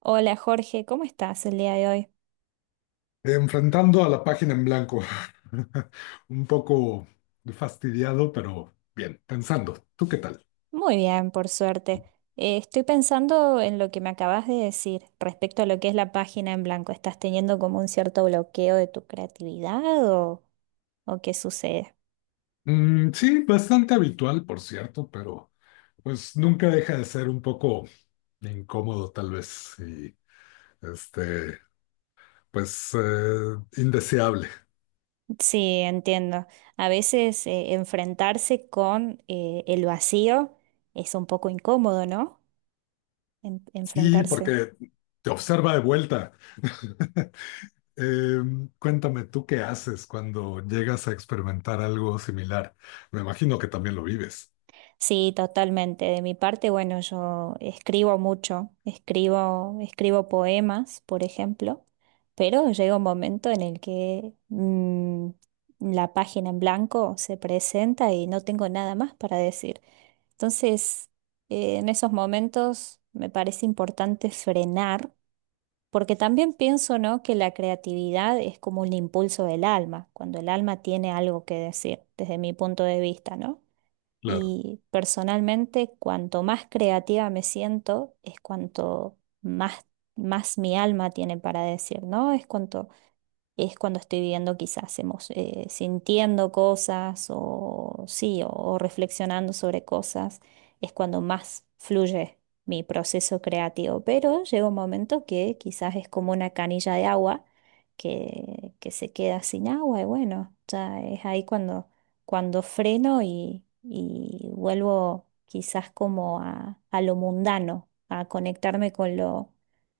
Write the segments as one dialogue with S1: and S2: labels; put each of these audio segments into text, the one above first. S1: Hola Jorge, ¿cómo estás el día de hoy?
S2: Enfrentando a la página en blanco. Un poco fastidiado, pero bien, pensando. ¿Tú qué tal?
S1: Muy bien, por suerte. Estoy pensando en lo que me acabas de decir respecto a lo que es la página en blanco. ¿Estás teniendo como un cierto bloqueo de tu creatividad o, o qué sucede?
S2: Sí, bastante habitual, por cierto, pero pues nunca deja de ser un poco incómodo, tal vez, y este, pues indeseable.
S1: Sí, entiendo. A veces enfrentarse con el vacío es un poco incómodo, ¿no?
S2: Sí,
S1: Enfrentarse.
S2: porque te observa de vuelta. Eh, cuéntame, ¿tú qué haces cuando llegas a experimentar algo similar? Me imagino que también lo vives.
S1: Sí, totalmente. De mi parte, bueno, yo escribo mucho, escribo poemas, por ejemplo, pero llega un momento en el que la página en blanco se presenta y no tengo nada más para decir. Entonces, en esos momentos me parece importante frenar, porque también pienso, ¿no?, que la creatividad es como un impulso del alma, cuando el alma tiene algo que decir, desde mi punto de vista, ¿no?
S2: Claro.
S1: Y personalmente, cuanto más creativa me siento, es más mi alma tiene para decir, ¿no? Es cuanto es cuando estoy viviendo quizás sintiendo cosas o sí, o reflexionando sobre cosas, es cuando más fluye mi proceso creativo. Pero llega un momento que quizás es como una canilla de agua que se queda sin agua y bueno, ya es ahí cuando freno y vuelvo quizás como a lo mundano, a conectarme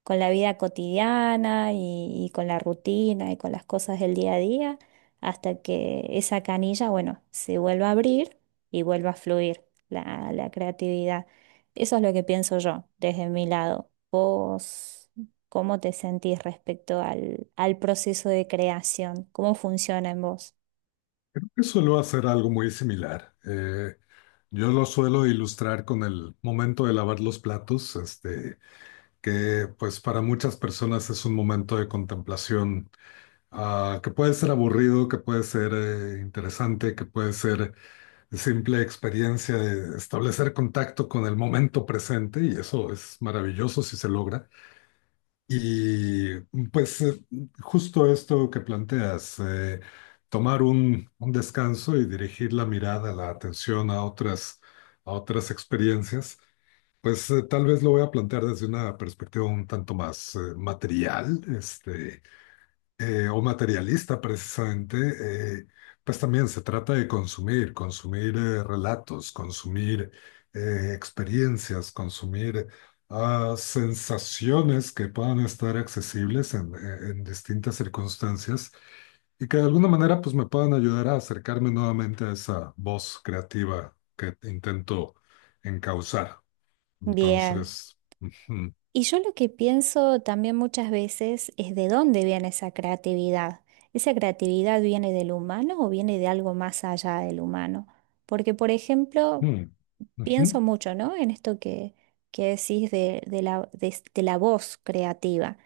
S1: con la vida cotidiana y con la rutina y con las cosas del día a día, hasta que esa canilla, bueno, se vuelva a abrir y vuelva a fluir la creatividad. Eso es lo que pienso yo desde mi lado. ¿Vos cómo te sentís respecto al proceso de creación? ¿Cómo funciona en vos?
S2: Suelo hacer algo muy similar. Yo lo suelo ilustrar con el momento de lavar los platos, que pues para muchas personas es un momento de contemplación, que puede ser aburrido, que puede ser interesante, que puede ser simple experiencia de establecer contacto con el momento presente, y eso es maravilloso si se logra. Y pues justo esto que planteas, tomar un descanso y dirigir la mirada, la atención a a otras experiencias, pues tal vez lo voy a plantear desde una perspectiva un tanto más material, o materialista precisamente, eh, pues también se trata de consumir, consumir relatos, consumir experiencias, consumir sensaciones que puedan estar accesibles en distintas circunstancias, y que de alguna manera pues me puedan ayudar a acercarme nuevamente a esa voz creativa que intento encauzar.
S1: Bien.
S2: Entonces, ujú,
S1: Y yo lo que pienso también muchas veces es de dónde viene esa creatividad. ¿Esa creatividad viene del humano o viene de algo más allá del humano? Porque, por ejemplo,
S2: ujú, ujú,
S1: pienso mucho, ¿no? En esto que decís de la voz creativa.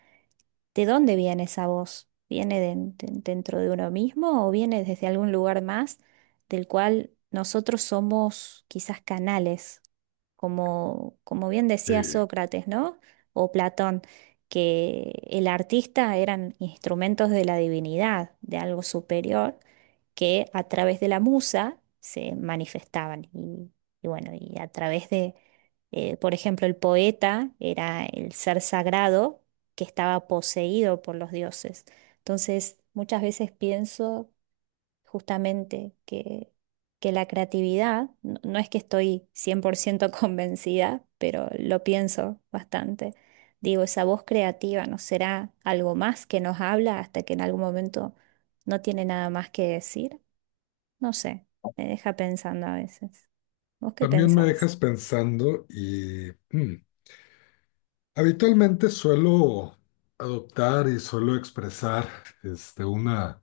S1: ¿De dónde viene esa voz? ¿Viene dentro de uno mismo o viene desde algún lugar más del cual nosotros somos quizás canales? Como bien decía
S2: sí.
S1: Sócrates, ¿no? O Platón, que el artista eran instrumentos de la divinidad, de algo superior, que a través de la musa se manifestaban. Y bueno, y a través de, por ejemplo, el poeta era el ser sagrado que estaba poseído por los dioses. Entonces, muchas veces pienso justamente que la creatividad, no, no es que estoy 100% convencida, pero lo pienso bastante. Digo, ¿esa voz creativa nos será algo más que nos habla hasta que en algún momento no tiene nada más que decir? No sé, me deja pensando a veces. ¿Vos qué
S2: También me
S1: pensás?
S2: dejas pensando y habitualmente suelo adoptar y suelo expresar una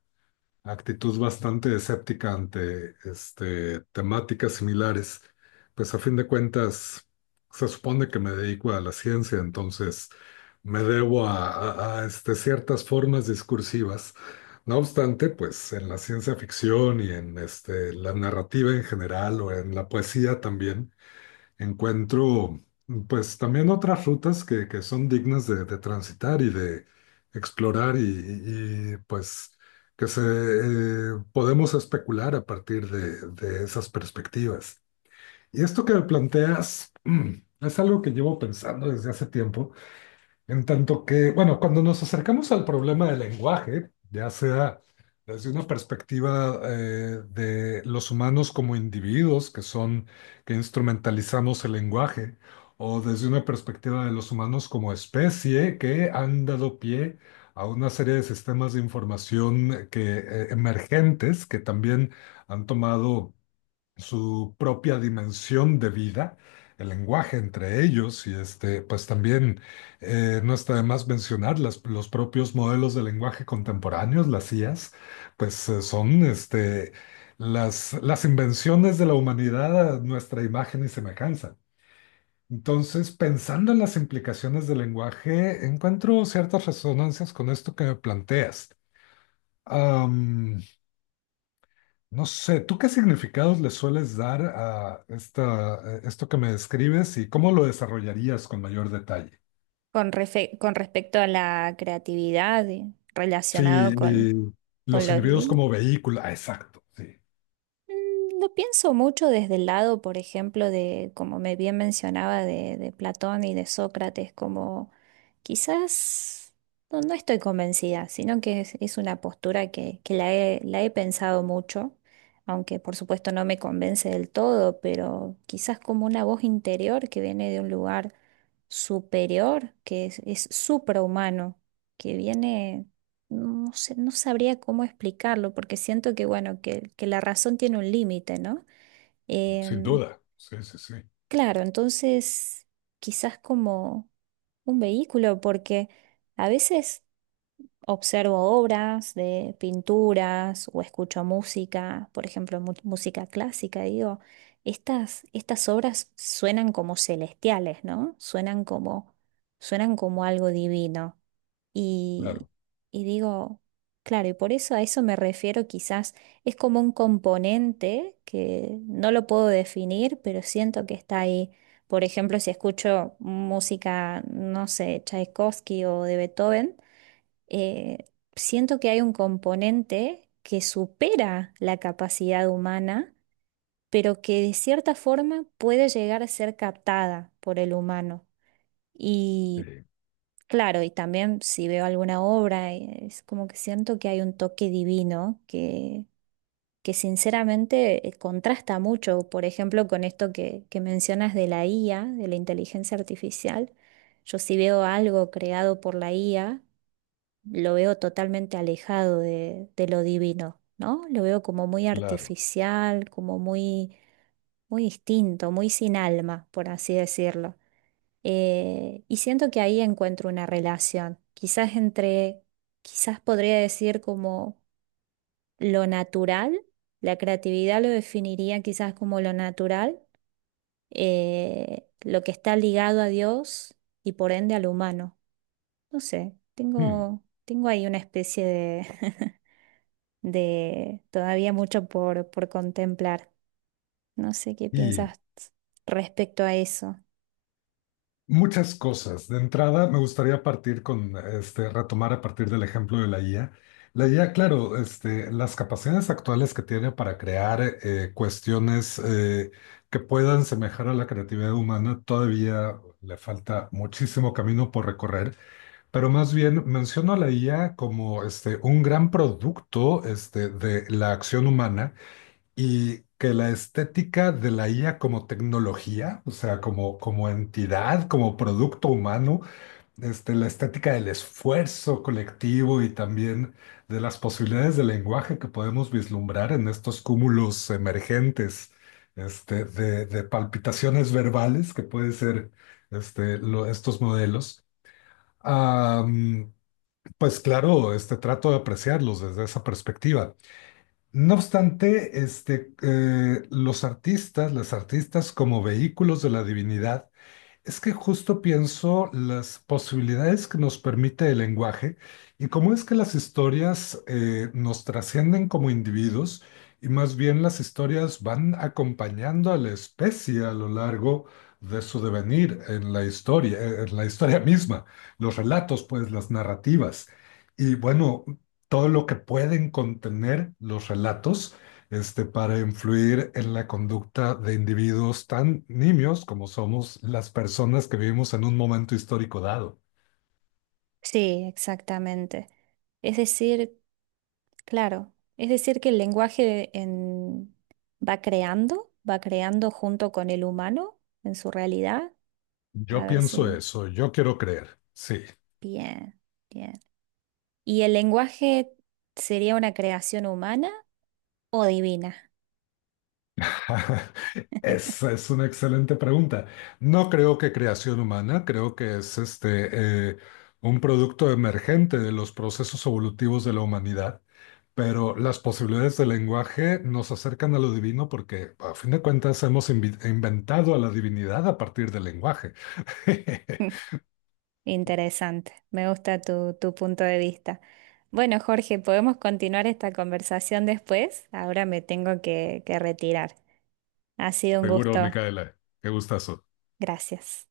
S2: actitud bastante escéptica ante temáticas similares. Pues a fin de cuentas se supone que me dedico a la ciencia, entonces me debo a ciertas formas discursivas. No obstante, pues en la ciencia ficción y en la narrativa en general o en la poesía también encuentro pues también otras rutas que son dignas de transitar y de explorar y pues que se podemos especular a partir de esas perspectivas. Y esto que planteas es algo que llevo pensando desde hace tiempo. En tanto que, bueno, cuando nos acercamos al problema del lenguaje, ya sea desde una perspectiva de los humanos como individuos que son, que instrumentalizamos el lenguaje, o desde una perspectiva de los humanos como especie que han dado pie a una serie de sistemas de información emergentes que también han tomado su propia dimensión de vida, el lenguaje entre ellos, y pues también no está de más mencionar los propios modelos de lenguaje contemporáneos, las IAs, pues son las invenciones de la humanidad a nuestra imagen y semejanza. Entonces, pensando en las implicaciones del lenguaje, encuentro ciertas resonancias con esto que me planteas. Am, no sé, ¿tú qué significados le sueles dar a esta, a esto que me describes y cómo lo desarrollarías con mayor detalle?
S1: Con respecto a la creatividad y relacionado
S2: Sí, y
S1: con
S2: los
S1: lo
S2: individuos
S1: divino.
S2: como vehículo, ah, exacto, sí,
S1: Mm, lo pienso mucho desde el lado, por ejemplo, de, como me bien mencionaba, de Platón y de Sócrates, como quizás no, no estoy convencida, sino que es una postura la he pensado mucho, aunque por supuesto no me convence del todo, pero quizás como una voz interior que viene de un lugar superior, es suprahumano, que viene no sé, no sabría cómo explicarlo, porque siento que, bueno, que la razón tiene un límite, ¿no?
S2: sin
S1: Em,
S2: duda, sí, sí, sí,
S1: claro, entonces quizás como un vehículo, porque a veces observo obras de pinturas o escucho música, por ejemplo, música clásica, y digo, estas obras suenan como celestiales, ¿no? Suenan como algo divino. Y,
S2: claro,
S1: y digo, claro, y por eso a eso me refiero quizás, es como un componente que no lo puedo definir, pero siento que está ahí. Por ejemplo, si escucho música, no sé, Tchaikovsky o de Beethoven, eh, siento que hay un componente que supera la capacidad humana, pero que de cierta forma puede llegar a ser captada por el humano.
S2: sí,
S1: Claro, y también si veo alguna obra, es como que siento que hay un toque divino que sinceramente contrasta mucho, por ejemplo, con esto que mencionas de la IA, de la inteligencia artificial. Yo si veo algo creado por la IA, lo veo totalmente alejado de lo divino, ¿no? Lo veo como muy
S2: claro.
S1: artificial, muy distinto, muy sin alma, por así decirlo. Y siento que ahí encuentro una relación, quizás entre, quizás podría decir como lo natural, la creatividad lo definiría quizás como lo natural, lo que está ligado a Dios y por ende al humano. No sé,
S2: Hmm.
S1: tengo ahí una especie de, de todavía mucho por contemplar. No sé qué
S2: Y
S1: piensas respecto a eso.
S2: muchas cosas. De entrada, me gustaría partir con, retomar a partir del ejemplo de la IA. La IA, claro, las capacidades actuales que tiene para crear cuestiones que puedan semejar a la creatividad humana, todavía le falta muchísimo camino por recorrer, pero más bien menciono a la IA como un gran producto de la acción humana, y que la estética de la IA como tecnología, o sea, como, como entidad, como producto humano, la estética del esfuerzo colectivo, y también de las posibilidades de lenguaje que podemos vislumbrar en estos cúmulos emergentes, de palpitaciones verbales que pueden ser estos modelos. Ah, pues claro, trato de apreciarlos desde esa perspectiva. No obstante, los artistas, las artistas como vehículos de la divinidad, es que justo pienso las posibilidades que nos permite el lenguaje y cómo es que las historias nos trascienden como individuos, y más bien las historias van acompañando a la especie a lo largo de su devenir en la historia misma, los relatos, pues las narrativas, y bueno, todo lo que pueden contener los relatos para influir en la conducta de individuos tan nimios como somos las personas que vivimos en un momento histórico dado.
S1: Sí, exactamente. Es decir, claro, es decir, que el lenguaje va creando junto con el humano en su realidad. A
S2: Yo
S1: ver
S2: pienso
S1: si...
S2: eso, yo quiero creer. Sí.
S1: Bien, bien. ¿Y el lenguaje sería una creación humana o divina?
S2: Esa es una excelente pregunta. No creo que creación humana, creo que es un producto emergente de los procesos evolutivos de la humanidad. Pero las posibilidades del lenguaje nos acercan a lo divino porque, a fin de cuentas, hemos inventado a la divinidad a partir del lenguaje.
S1: Interesante, me gusta tu punto de vista. Bueno, Jorge, podemos continuar esta conversación después. Ahora me tengo que retirar. Ha sido un
S2: Seguro,
S1: gusto.
S2: Micaela. Qué gustazo.
S1: Gracias.